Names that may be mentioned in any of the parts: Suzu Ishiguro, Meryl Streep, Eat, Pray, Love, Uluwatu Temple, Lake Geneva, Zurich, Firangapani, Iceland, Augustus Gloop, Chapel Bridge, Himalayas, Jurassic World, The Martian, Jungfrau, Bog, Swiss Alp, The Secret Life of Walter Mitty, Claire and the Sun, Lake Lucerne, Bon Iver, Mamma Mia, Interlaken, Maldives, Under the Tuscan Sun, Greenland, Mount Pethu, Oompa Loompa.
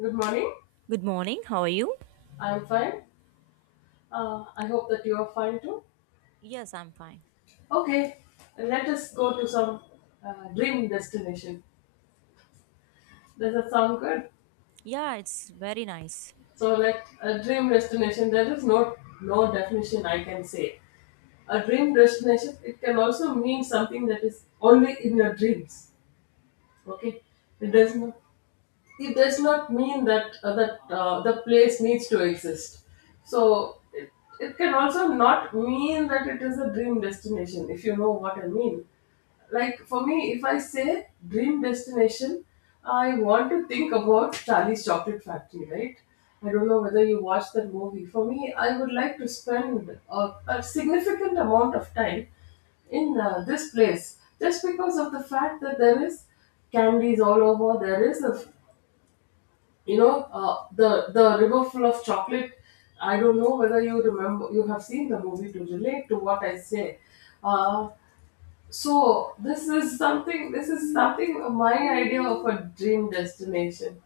Good morning. Good morning. How are you? I'm fine. I hope that you are fine too. Yes, I'm fine. Okay, let us go to some dream destination. Does that sound good? Yeah, it's very nice. So, let a dream destination. There is no definition I can say. A dream destination. It can also mean something that is only in your dreams. Okay, it does not. it does not mean that the place needs to exist so it can also not mean that it is a dream destination, if you know what I mean. Like for me, if I say dream destination, I want to think about Charlie's Chocolate Factory, right? I don't know whether you watched that movie. For me, I would like to spend a significant amount of time in this place just because of the fact that there is candies all over. There is a, you know, uh, the river full of chocolate. I don't know whether you remember, you have seen the movie, to relate to what I say. uh, so this is something, this is something, my idea of a dream destination.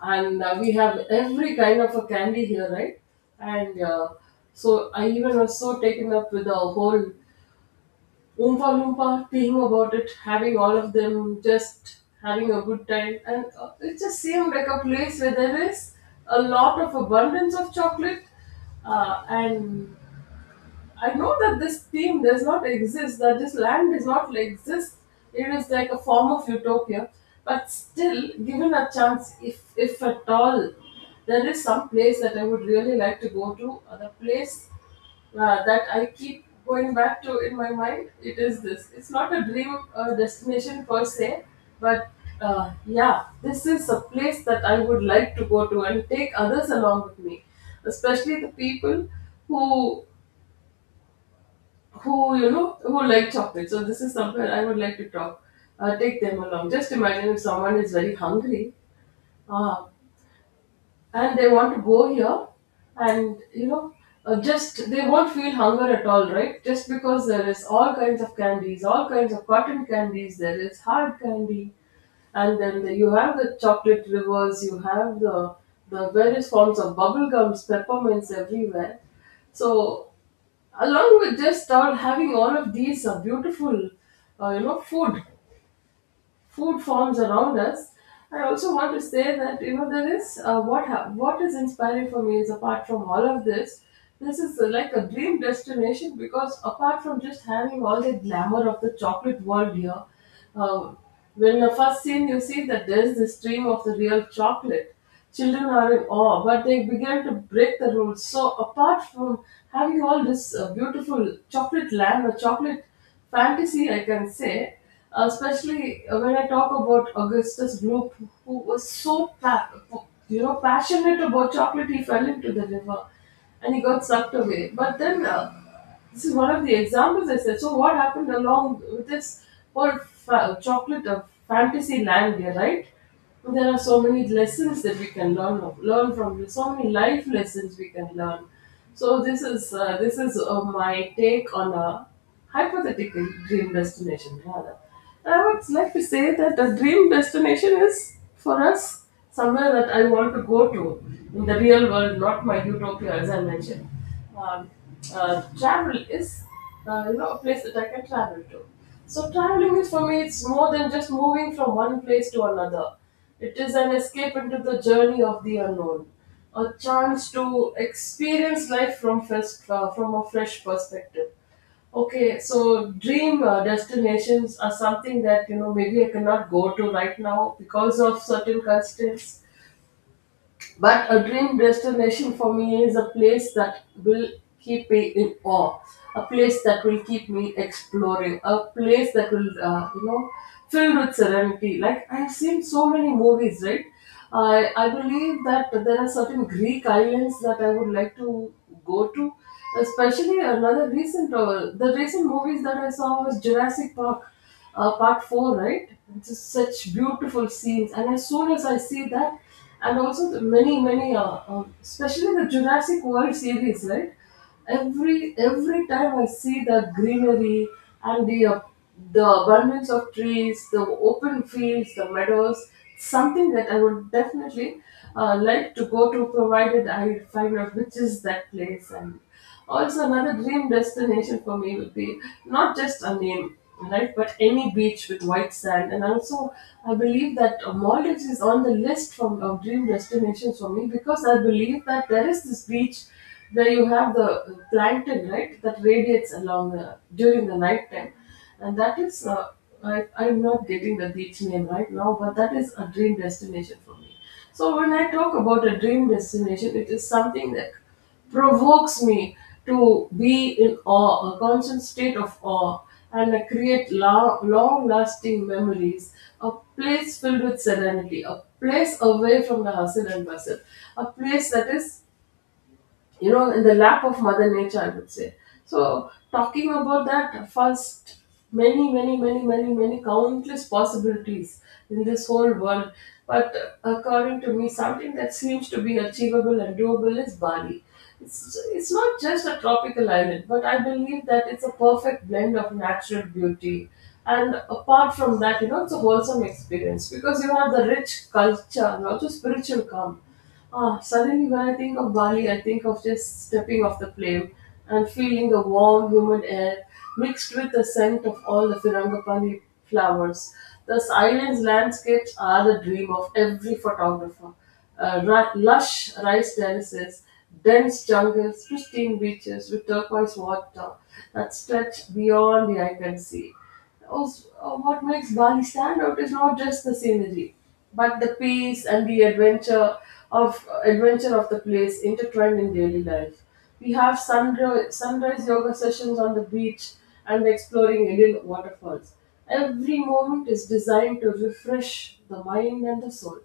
And we have every kind of a candy here, right? And so I even was so taken up with the whole Oompa Loompa being about it, having all of them, just having a good time. And it just seemed like a place where there is a lot of abundance of chocolate, and I know that this theme does not exist, that this land does not exist. It is like a form of utopia. But still, given a chance, if at all, there is some place that I would really like to go to. The place that I keep going back to in my mind, it is this. It's not a dream destination per se, but yeah, this is a place that I would like to go to and take others along with me, especially the people who who, you know, who like chocolate. So this is somewhere I would like to talk, take them along. Just imagine if someone is very hungry, ah, and they want to go here, and you know, just they won't feel hunger at all, right? Just because there is all kinds of candies, all kinds of cotton candies, there is hard candy, and then the, you have the chocolate rivers, you have the various forms of bubble gums, peppermints everywhere. So, along with just start having all of these beautiful, uh, food food forms around us. I also want to say that, you know, there is what is inspiring for me is, apart from all of this, this is like a dream destination because, apart from just having all the glamour of the chocolate world here, uh, when the first scene, you see that there is the stream of the real chocolate. Children are in awe, but they began to break the rules. So, apart from having all this beautiful chocolate land or chocolate fantasy, I can say, especially when I talk about Augustus Gloop, who was so pa- you know, passionate about chocolate, he fell into the river and he got sucked away. But then, this is one of the examples I said. So what happened along with this chocolate of fantasy land here, right? There are so many lessons that we can learn from this. So many life lessons we can learn. So this is, my take on a hypothetical dream destination. Rather, and I would like to say that a dream destination is for us somewhere that I want to go to in the real world, not my utopia, as I mentioned. Um, Travel is you know, a place that I can travel to. So traveling is, for me, it's more than just moving from one place to another. It is an escape into the journey of the unknown, a chance to experience life from a fresh perspective. Okay, so dream destinations are something that, you know, maybe I cannot go to right now because of certain constraints. But a dream destination for me is a place that will keep me in awe, a place that will keep me exploring, a place that will, you know, filled with serenity. Like, I've seen so many movies, right? I believe that there are certain Greek islands that I would like to go to. Especially another recent, the recent movies that I saw was Jurassic Park, Part Four, right? It's just such beautiful scenes, and as soon as I see that, and also the many many especially the Jurassic World series, right? every time I see the greenery and the, the abundance of trees, the open fields, the meadows, something that I would definitely like to go to, provided I find out which is that place. And also another dream destination for me would be not just a name, right, but any beach with white sand. And also, I believe that Maldives is on the list from of dream destinations for me, because I believe that there is this beach where you have the plankton, right, that radiates along the, during the night time, and that is, I'm not getting the beach name right now, but that is a dream destination for me. So when I talk about a dream destination, it is something that provokes me to be in awe, a constant state of awe, and I create long lasting memories. A place filled with serenity, a place away from the hustle and bustle, a place that is, you know, in the lap of Mother Nature, I would say. So, talking about that first, many, many, many, many, many countless possibilities in this whole world. But according to me, something that seems to be achievable and doable is Bali. It's not just a tropical island, but I believe that it's a perfect blend of natural beauty. And apart from that, you know, it's a wholesome experience because you have the rich culture and also spiritual calm. Ah, suddenly, when I think of Bali, I think of just stepping off the plane and feeling the warm, humid air mixed with the scent of all the Firangapani flowers. The island's landscapes are the dream of every photographer. Lush rice terraces, dense jungles, pristine beaches with turquoise water that stretch beyond the eye can see. Also, what makes Bali stand out is not just the scenery, but the peace and the adventure of adventure of the place intertwined in daily life. We have sunrise yoga sessions on the beach and exploring Indian waterfalls. Every moment is designed to refresh the mind and the soul.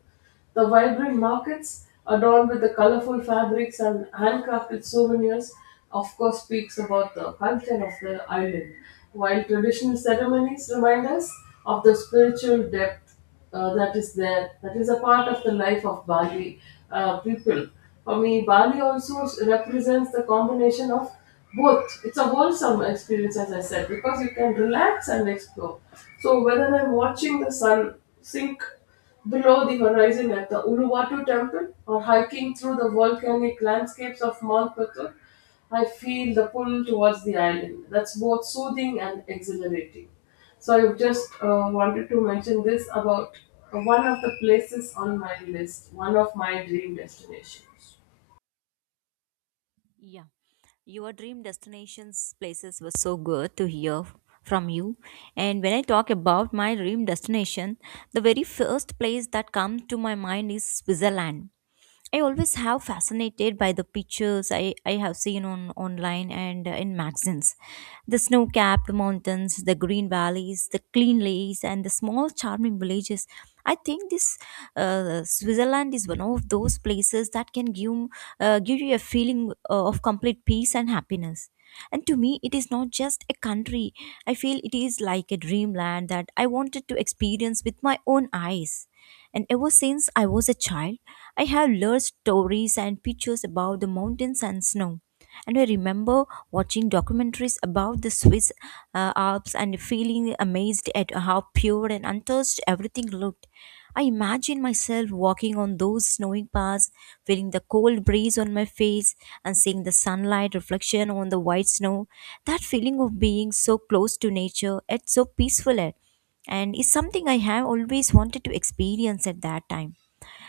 The vibrant markets, adorned with the colorful fabrics and handcrafted souvenirs, of course, speaks about the culture of the island, while traditional ceremonies remind us of the spiritual depth that is there, that is a part of the life of Bali people. For me, Bali also represents the combination of both. It's a wholesome experience, as I said, because you can relax and explore. So, whether I'm watching the sun sink below the horizon at the Uluwatu Temple, or hiking through the volcanic landscapes of Mount Pethu, I feel the pull towards the island. That's both soothing and exhilarating. So I just wanted to mention this about one of the places on my list, one of my dream destinations. Yeah. Your dream destinations places were so good to hear from you. And when I talk about my dream destination, the very first place that comes to my mind is Switzerland. I always have fascinated by the pictures I have seen on online and in magazines. The snow-capped mountains, the green valleys, the clean lakes, and the small charming villages. I think this Switzerland is one of those places that can give you a feeling of complete peace and happiness. And to me, it is not just a country. I feel it is like a dreamland that I wanted to experience with my own eyes. And ever since I was a child, I have learned stories and pictures about the mountains and snow. And I remember watching documentaries about the Swiss Alps and feeling amazed at how pure and untouched everything looked. I imagine myself walking on those snowy paths, feeling the cold breeze on my face and seeing the sunlight reflection on the white snow. That feeling of being so close to nature, yet so peaceful, and it's something I have always wanted to experience at that time.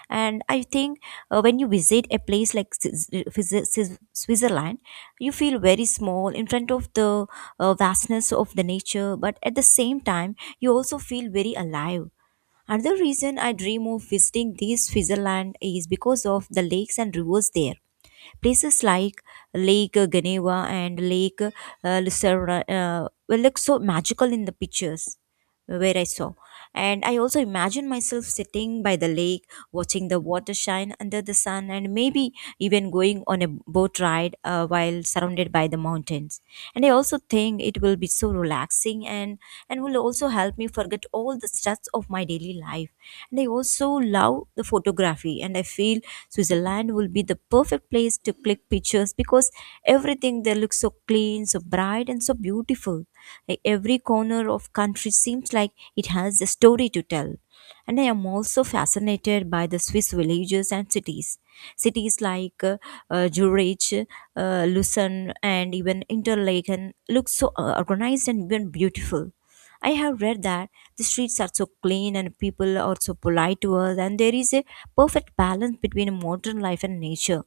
And I think when you visit a place like switzerland, you feel very small in front of the vastness of the nature, but at the same time you also feel very alive. Another reason I dream of visiting this Switzerland is because of the lakes and rivers there. Places like Lake Geneva and Lake Lucerne will look so magical in the pictures where I saw. And I also imagine myself sitting by the lake, watching the water shine under the sun, and maybe even going on a boat ride while surrounded by the mountains. And I also think it will be so relaxing, and will also help me forget all the stress of my daily life. And I also love the photography, and I feel Switzerland will be the perfect place to click pictures because everything there looks so clean, so bright, and so beautiful. Like every corner of country seems like it has a story to tell. And I am also fascinated by the Swiss villages and cities. Cities like Zurich, Lucerne, and even Interlaken look so organized and even beautiful. I have read that the streets are so clean and people are so polite to us, and there is a perfect balance between modern life and nature.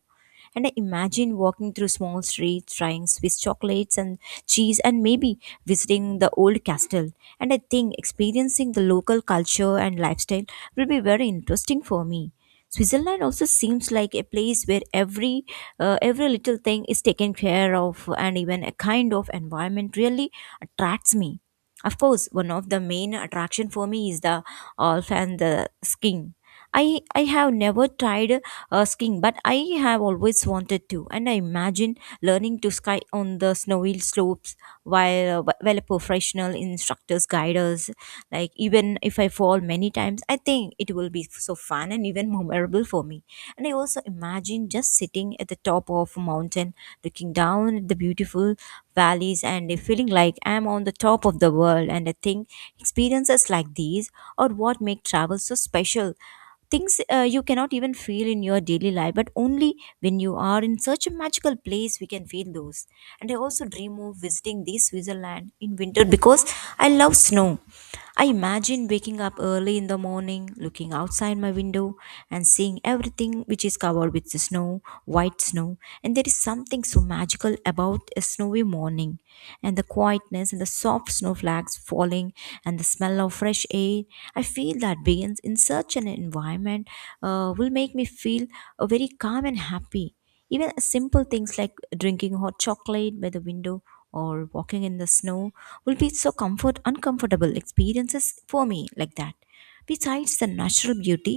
And I imagine walking through small streets, trying Swiss chocolates and cheese, and maybe visiting the old castle. And I think experiencing the local culture and lifestyle will be very interesting for me. Switzerland also seems like a place where every little thing is taken care of, and even a kind of environment really attracts me. Of course, one of the main attraction for me is the Alf and the skiing. I have never tried skiing, but I have always wanted to, and I imagine learning to ski on the snowy slopes while a professional instructors guide us. Like even if I fall many times, I think it will be so fun and even memorable for me. And I also imagine just sitting at the top of a mountain, looking down at the beautiful valleys, and feeling like I am on the top of the world. And I think experiences like these are what make travel so special, things you cannot even feel in your daily life but only when you are in such a magical place we can feel those. And I also dream of visiting the Switzerland in winter because I love snow. I imagine waking up early in the morning, looking outside my window, and seeing everything which is covered with the snow, white snow. And there is something so magical about a snowy morning, and the quietness and the soft snowflakes falling, and the smell of fresh air. I feel that beings in such an environment will make me feel very calm and happy. Even simple things like drinking hot chocolate by the window or walking in the snow will be so comfort uncomfortable experiences for me like that. Besides the natural beauty,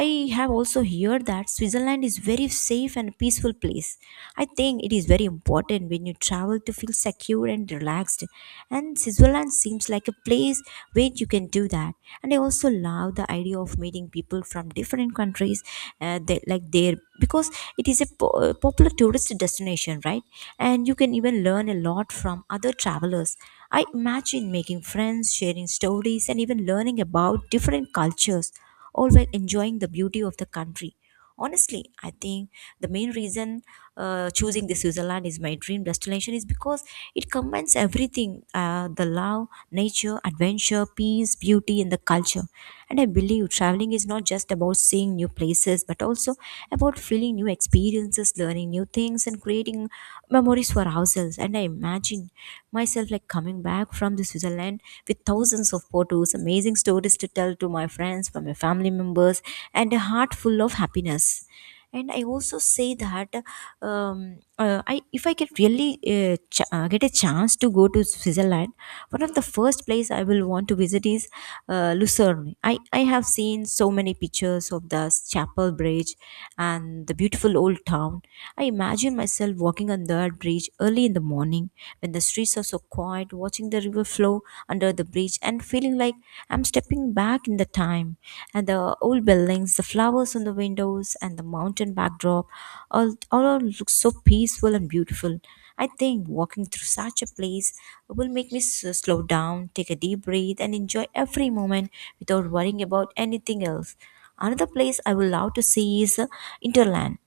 I have also heard that Switzerland is very safe and peaceful place. I think it is very important when you travel to feel secure and relaxed, and Switzerland seems like a place where you can do that. And I also love the idea of meeting people from different countries, like there, because it is a popular tourist destination, right? And you can even learn a lot from other travelers. I imagine making friends, sharing stories, and even learning about different cultures, all while enjoying the beauty of the country. Honestly, I think the main reason choosing the Switzerland is my dream destination is because it combines everything, the love, nature, adventure, peace, beauty, and the culture. And I believe traveling is not just about seeing new places, but also about feeling new experiences, learning new things, and creating memories for ourselves. And I imagine myself like coming back from the Switzerland with thousands of photos, amazing stories to tell to my friends, for my family members, and a heart full of happiness. And I also say that I if I get really get a chance to go to Switzerland, one of the first place I will want to visit is Lucerne. I have seen so many pictures of the Chapel Bridge and the beautiful old town. I imagine myself walking on that bridge early in the morning when the streets are so quiet, watching the river flow under the bridge and feeling like I'm stepping back in the time. And the old buildings, the flowers on the windows, and the mountain backdrop all looks so peaceful and beautiful. I think walking through such a place will make me slow down, take a deep breath, and enjoy every moment without worrying about anything else. Another place I would love to see is Interland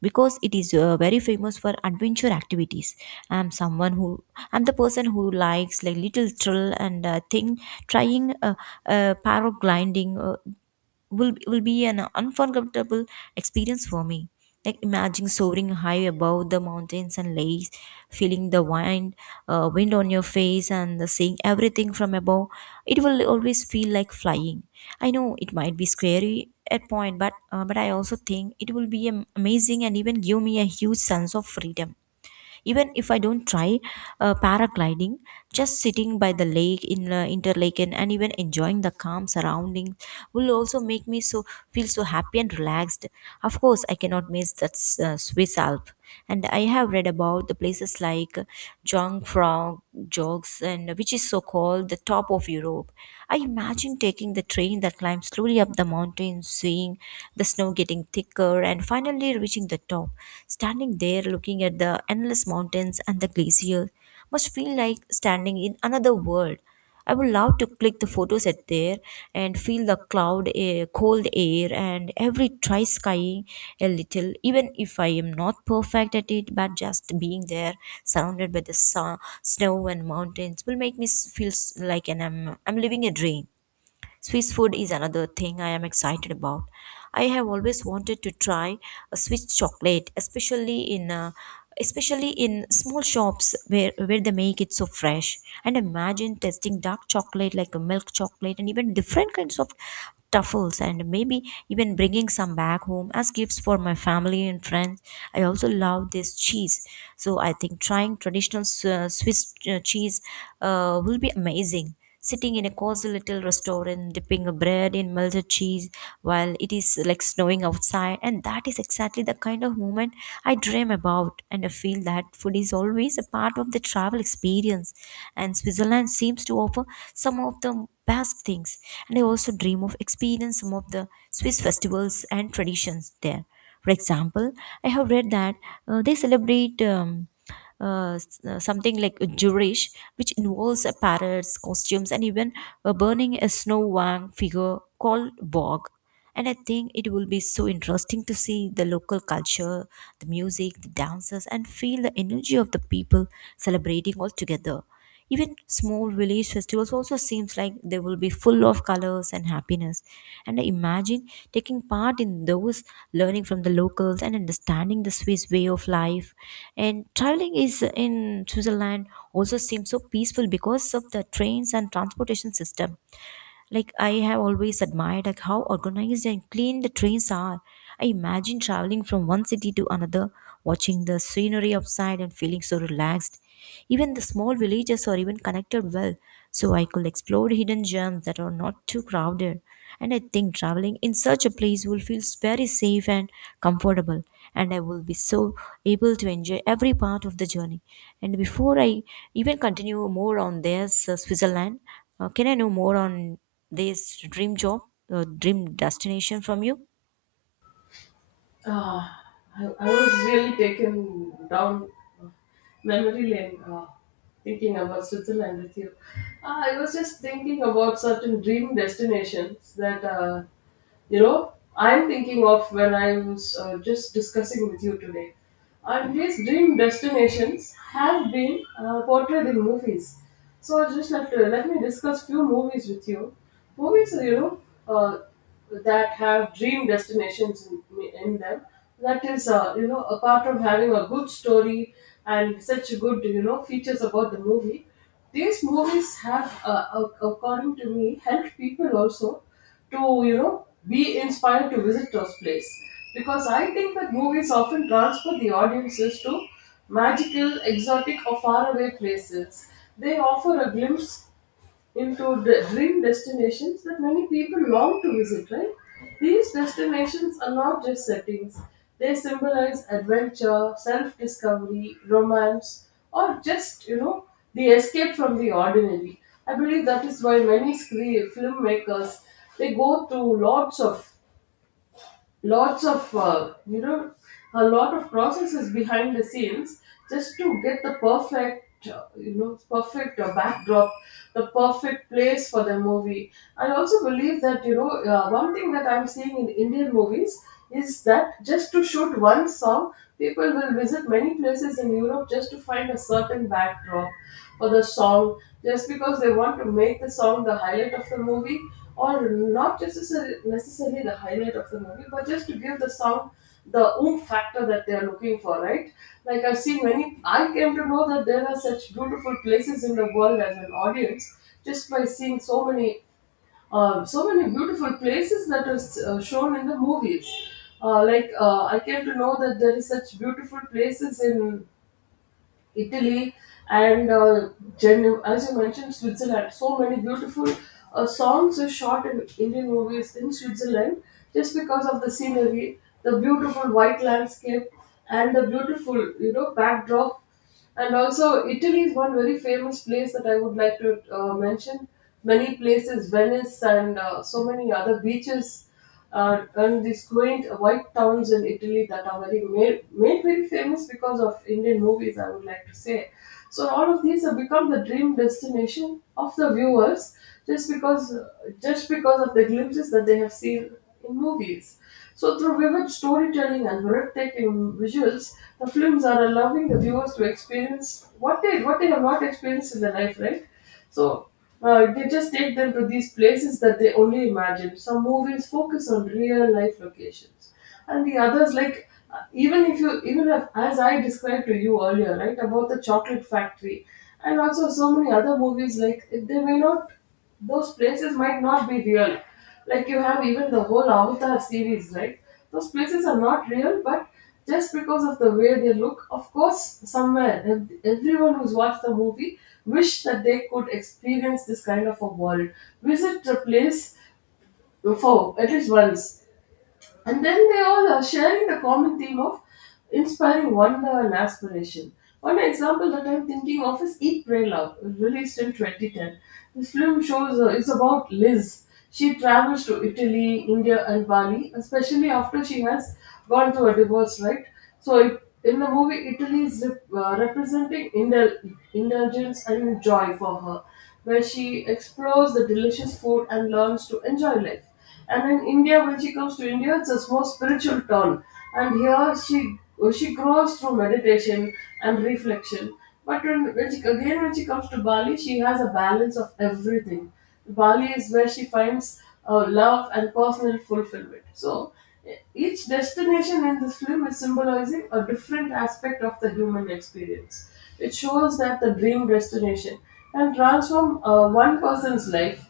because it is very famous for adventure activities. I'm someone who I'm the person who likes like little thrill and thing, trying paragliding. Will be an unforgettable experience for me. Like imagine soaring high above the mountains and lakes, feeling the wind, wind on your face, and seeing everything from above. It will always feel like flying. I know it might be scary at point, but but I also think it will be amazing and even give me a huge sense of freedom. Even if I don't try paragliding, just sitting by the lake in Interlaken and even enjoying the calm surrounding will also make me so feel so happy and relaxed. Of course, I cannot miss that Swiss Alp. And I have read about the places like Jungfrau, Jogs, and which is so called the top of Europe. I imagine taking the train that climbs slowly up the mountain, seeing the snow getting thicker, and finally reaching the top. Standing there looking at the endless mountains and the glacier must feel like standing in another world. I would love to click the photos at there and feel the cloud, air, cold air, and every try skying a little, even if I am not perfect at it. But just being there, surrounded by the sun, snow and mountains, will make me feel like an I'm living a dream. Swiss food is another thing I am excited about. I have always wanted to try a Swiss chocolate, especially in small shops where they make it so fresh. And imagine testing dark chocolate like a milk chocolate and even different kinds of truffles and maybe even bringing some back home as gifts for my family and friends. I also love this cheese, so I think trying traditional Swiss cheese will be amazing, sitting in a cozy little restaurant, dipping a bread in melted cheese while it is like snowing outside. And that is exactly the kind of moment I dream about. And I feel that food is always a part of the travel experience. And Switzerland seems to offer some of the best things. And I also dream of experience some of the Swiss festivals and traditions there. For example, I have read that they celebrate. Something like a Jewish, which involves parrots, costumes, and even burning a snow wang figure called Bog. And I think it will be so interesting to see the local culture, the music, the dances, and feel the energy of the people celebrating all together. Even small village festivals also seems like they will be full of colors and happiness, and I imagine taking part in those, learning from the locals and understanding the Swiss way of life. And traveling is in Switzerland, also seems so peaceful because of the trains and transportation system. Like I have always admired like how organized and clean the trains are. I imagine traveling from one city to another, watching the scenery outside and feeling so relaxed. Even the small villages are even connected well, so I could explore hidden gems that are not too crowded. And I think traveling in such a place will feel very safe and comfortable, and I will be so able to enjoy every part of the journey. And before I even continue more on this Switzerland, can I know more on this dream job or dream destination from you? Ah, I was really taken down memory lane, thinking about Switzerland with you. I was just thinking about certain dream destinations that, you know, I'm thinking of when I was just discussing with you today. And these dream destinations have been portrayed in movies. So I just like to, let me discuss few movies with you. Movies, you know, uh, that have dream destinations in them. That is, you know, apart from having a good story and such good, you know, features about the movie, these movies have, according to me, helped people also to, you know, be inspired to visit those places. Because I think that movies often transport the audiences to magical, exotic, or faraway places. They offer a glimpse into dream destinations that many people long to visit, right? These destinations are not just settings, they symbolize adventure, self discovery, romance, or just, you know, the escape from the ordinary. I believe that is why many screen filmmakers they go to lots of a lot of processes behind the scenes just to get the perfect perfect backdrop, the perfect place for the movie. I also believe that one thing that I'm seeing in Indian movies is that just to shoot one song, people will visit many places in Europe just to find a certain backdrop for the song, just because they want to make the song the highlight of the movie, or not just necessarily the highlight of the movie, but just to give the song the oomph factor that they are looking for, right? Like I came to know that there are such beautiful places in the world as an audience just by seeing so many beautiful places that is shown in the movies. I came to know that there is such beautiful places in Italy, and uh, as you mentioned, Switzerland. So many beautiful songs are shot in Indian movies in Switzerland just because of the scenery, the beautiful white landscape, and the beautiful backdrop. And also, Italy is one very famous place that I would like to mention. Many places, Venice, and so many other beaches and these quaint white towns in Italy that are made very famous because of Indian movies, I would like to say. So all of these have become the dream destination of the viewers just because just because of the glimpses that they have seen in movies. So through vivid storytelling and breathtaking visuals, the films are allowing the viewers to experience what they have not experienced in their life, right? So they just take them to these places that they only imagine. Some movies focus on real life locations, and the others like even if, as I described to you earlier, right, about the chocolate factory, and also so many other movies like they may not, those places might not be real. Like you have even the whole Avatar series, right? Those places are not real, but just because of the way they look, of course, somewhere everyone who's watched the movie wish that they could experience this kind of a world, visit a place for at least once. And then they all are sharing the common theme of inspiring wonder and aspiration. One example that I'm thinking of is Eat, Pray, Love, released in 2010. This film shows it's about Liz. She travels to Italy, India, and Bali, especially after she has gone through a divorce, right? So, in the movie, Italy is representing indulgence and joy for her, where she explores the delicious food and learns to enjoy life. And in India, when she comes to India, it's a more spiritual turn. And here she grows through meditation and reflection. But when she comes to Bali, she has a balance of everything. Bali is where she finds love and personal fulfillment. So each destination in this film is symbolizing a different aspect of the human experience. It shows that the dream destination can transform one person's life,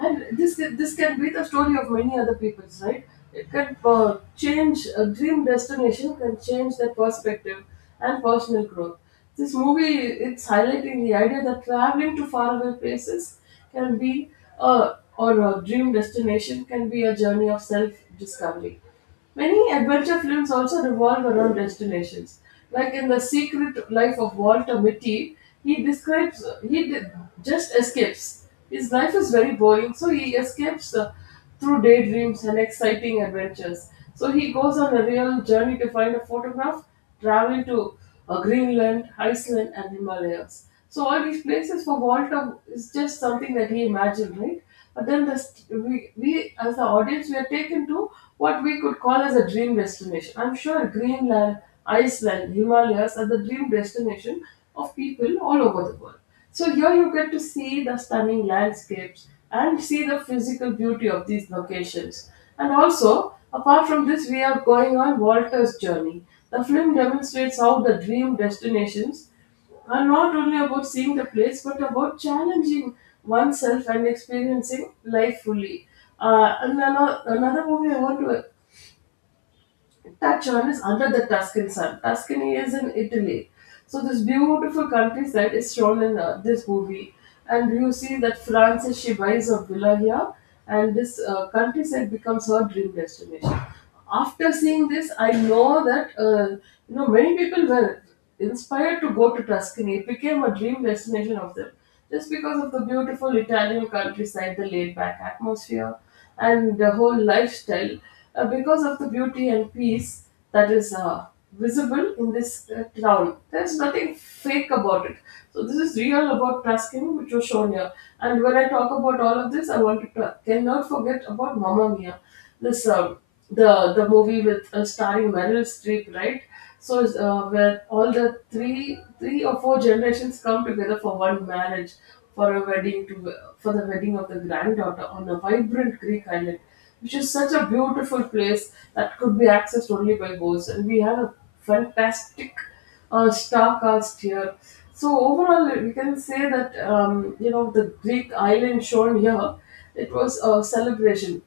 and this can be the story of many other people's, right? It can change A dream destination can change their perspective and personal growth. This movie, it's highlighting the idea that traveling to faraway places can be a a dream destination, can be a journey of self discovery. Many adventure films also revolve around destinations. Like in The Secret Life of Walter Mitty, he describes, he d- just escapes. His life is very boring, so he escapes through daydreams and exciting adventures. So he goes on a real journey to find a photograph, travel to Greenland, Iceland, and Himalayas. So all these places for Walter is just something that he imagined, right? But then we as the audience we are taken to what we could call as a dream destination. I'm sure Greenland, Iceland, Himalayas are the dream destination of people all over the world. So here you get to see the stunning landscapes and see the physical beauty of these locations. And also, apart from this, we are going on Walter's journey. The film demonstrates how the dream destinations are not only about seeing the place but about challenging oneself and experiencing life fully. And another movie I want to, that charm is Under the Tuscan Sun. Tuscany is in Italy. So this beautiful countryside is shown in this movie. And you see that Frances, she buys a villa here, and this countryside becomes her dream destination. After seeing this, I know that, many people will. Inspired to go to Tuscany, became a dream destination of them just because of the beautiful Italian countryside, the laid back atmosphere, and the whole lifestyle. Because of the beauty and peace that is visible in this town, there's nothing fake about it. So, this is real about Tuscany, which was shown here. And when I talk about all of this, I want to ta- cannot forget about Mamma Mia, this the movie with starring Meryl Streep, right? Where all the three or four generations come together for one marriage, for a wedding to for the wedding of the granddaughter on a vibrant Greek island, which is such a beautiful place that could be accessed only by boats. And we have a fantastic star cast here. So overall, we can say that the Greek island shown here, it was a celebration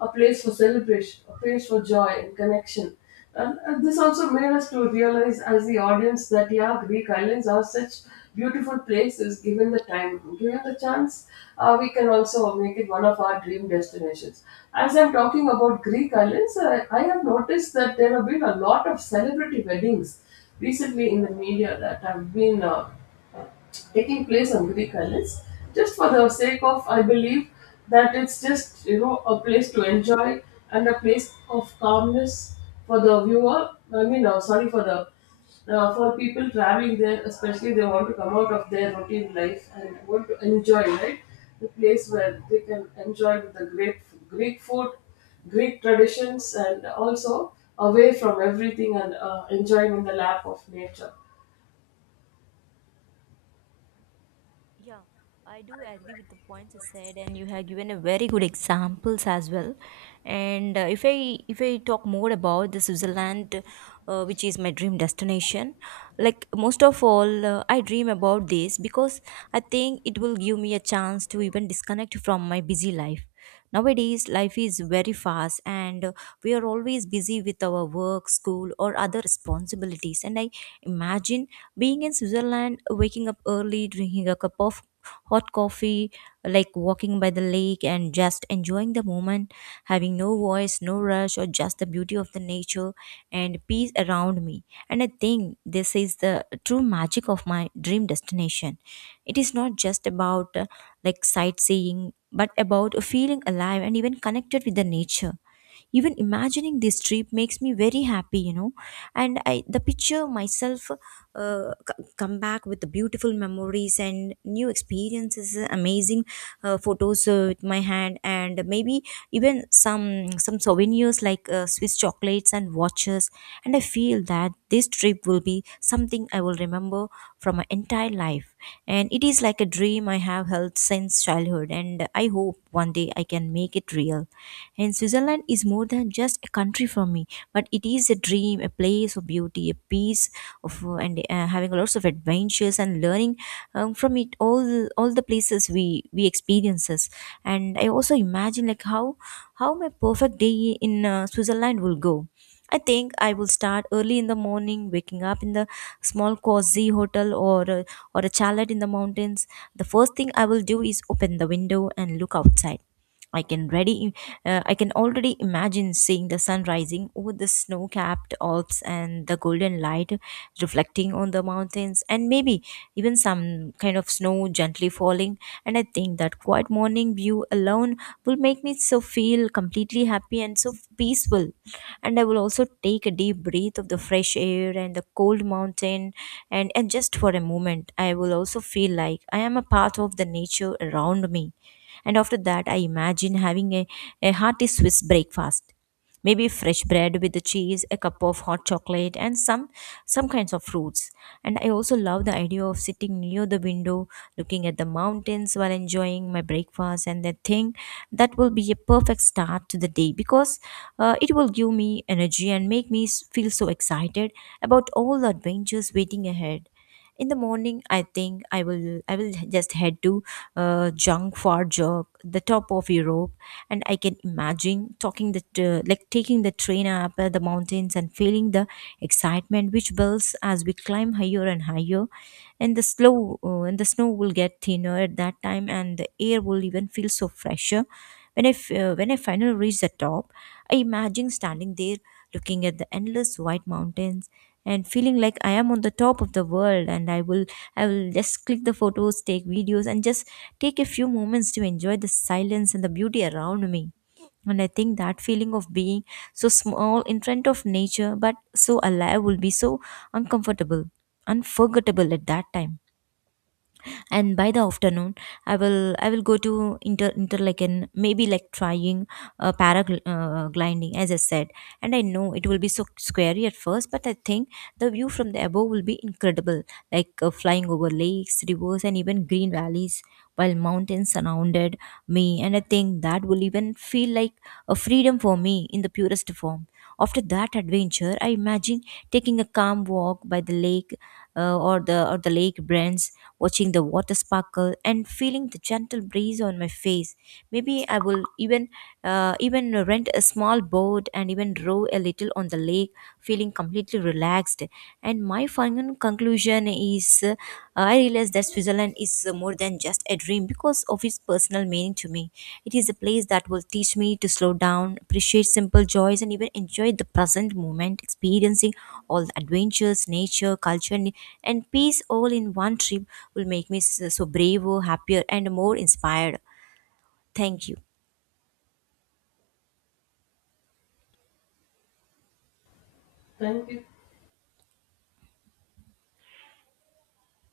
a place for celebration, a place for joy and connection. And this also made us to realize as the audience that yeah, Greek islands are such beautiful places. Given the time, given the chance, we can also make it one of our dream destinations. As I'm talking about Greek islands, I have noticed that there have been a lot of celebrity weddings recently in the media that have been taking place on Greek islands, just for the sake of, I believe that it's just a place to enjoy and a place of calmness for the viewer. I mean, sorry for the for people traveling there, especially they want to come out of their routine life and want to enjoy, right, the place where they can enjoy with the great Greek food, Greek traditions, and also away from everything and enjoying in the lap of nature. Yeah, I do agree with the points you said, and you have given a very good examples as well. And if I talk more about the Switzerland, which is my dream destination, like most of all, I dream about this because I think it will give me a chance to even disconnect from my busy life. Nowadays, life is very fast and we are always busy with our work, school, or other responsibilities. And I imagine being in Switzerland, waking up early, drinking a cup of hot coffee, like walking by the lake and just enjoying the moment, having no voice, no rush, or just the beauty of the nature and peace around me. And I think this is the true magic of my dream destination. It is not just about like sightseeing but about feeling alive and even connected with the nature, even imagining this trip makes me very happy. And I the picture myself, come back with the beautiful memories and new experiences, amazing photos with my hand, and maybe even some souvenirs like Swiss chocolates and watches. And I feel that this trip will be something I will remember from my entire life, and it is like a dream I have held since childhood, and I hope one day I can make it real. And Switzerland is more than just a country for me, but it is a dream, a place of beauty, a piece of and having lots of adventures and learning from it, all all the places we experiences. And I also imagine like how my perfect day in Switzerland will go. I think I will start early in the morning, waking up in the small cozy hotel or a chalet in the mountains. The first thing I will do is open the window and look outside. I can ready, I can already imagine seeing the sun rising over the snow-capped Alps and the golden light reflecting on the mountains, and maybe even some kind of snow gently falling. And I think that quiet morning view alone will make me so feel completely happy and so peaceful. And I will also take a deep breath of the fresh air and the cold mountain, and just for a moment, I will also feel like I am a part of the nature around me. And after that, I imagine a hearty Swiss breakfast. Maybe fresh bread with the cheese, a cup of hot chocolate, and some kinds of fruits. And I also love the idea of sitting near the window, looking at the mountains while enjoying my breakfast. And I think that will be a perfect start to the day, because it will give me energy and make me feel so excited about all the adventures waiting ahead. In the morning, I think I will just head to Junk for Jog, the top of Europe. And I can imagine talking the, like taking the train up the mountains and feeling the excitement which builds as we climb higher and higher. And the slow, and the snow will get thinner at that time, and the air will even feel so fresher. When I finally reach the top, I imagine standing there looking at the endless white mountains and feeling like I am on the top of the world. And I will just click the photos, take videos, and just take a few moments to enjoy the silence and the beauty around me. And I think that feeling of being so small in front of nature but so alive will be so uncomfortable, unforgettable at that time. And by the afternoon, I will go to Interlaken, maybe like trying paragliding gliding, as I said. And I know it will be so scary at first, but I think the view from the above will be incredible, like flying over lakes, rivers, and even green valleys while mountains surrounded me. And I think that will even feel like a freedom for me in the purest form. After that adventure, I imagine taking a calm walk by the lake, or the lake brands, watching the water sparkle and feeling the gentle breeze on my face. Maybe I will even rent a small boat and even row a little on the lake, feeling completely relaxed. And my final conclusion is, I realized that Switzerland is, more than just a dream because of its personal meaning to me. It is a place that will teach me to slow down, appreciate simple joys, and even enjoy the present moment. Experiencing all the adventures, nature, culture, and peace all in one trip will make me so braver, happier, and more inspired. Thank you. Thank you.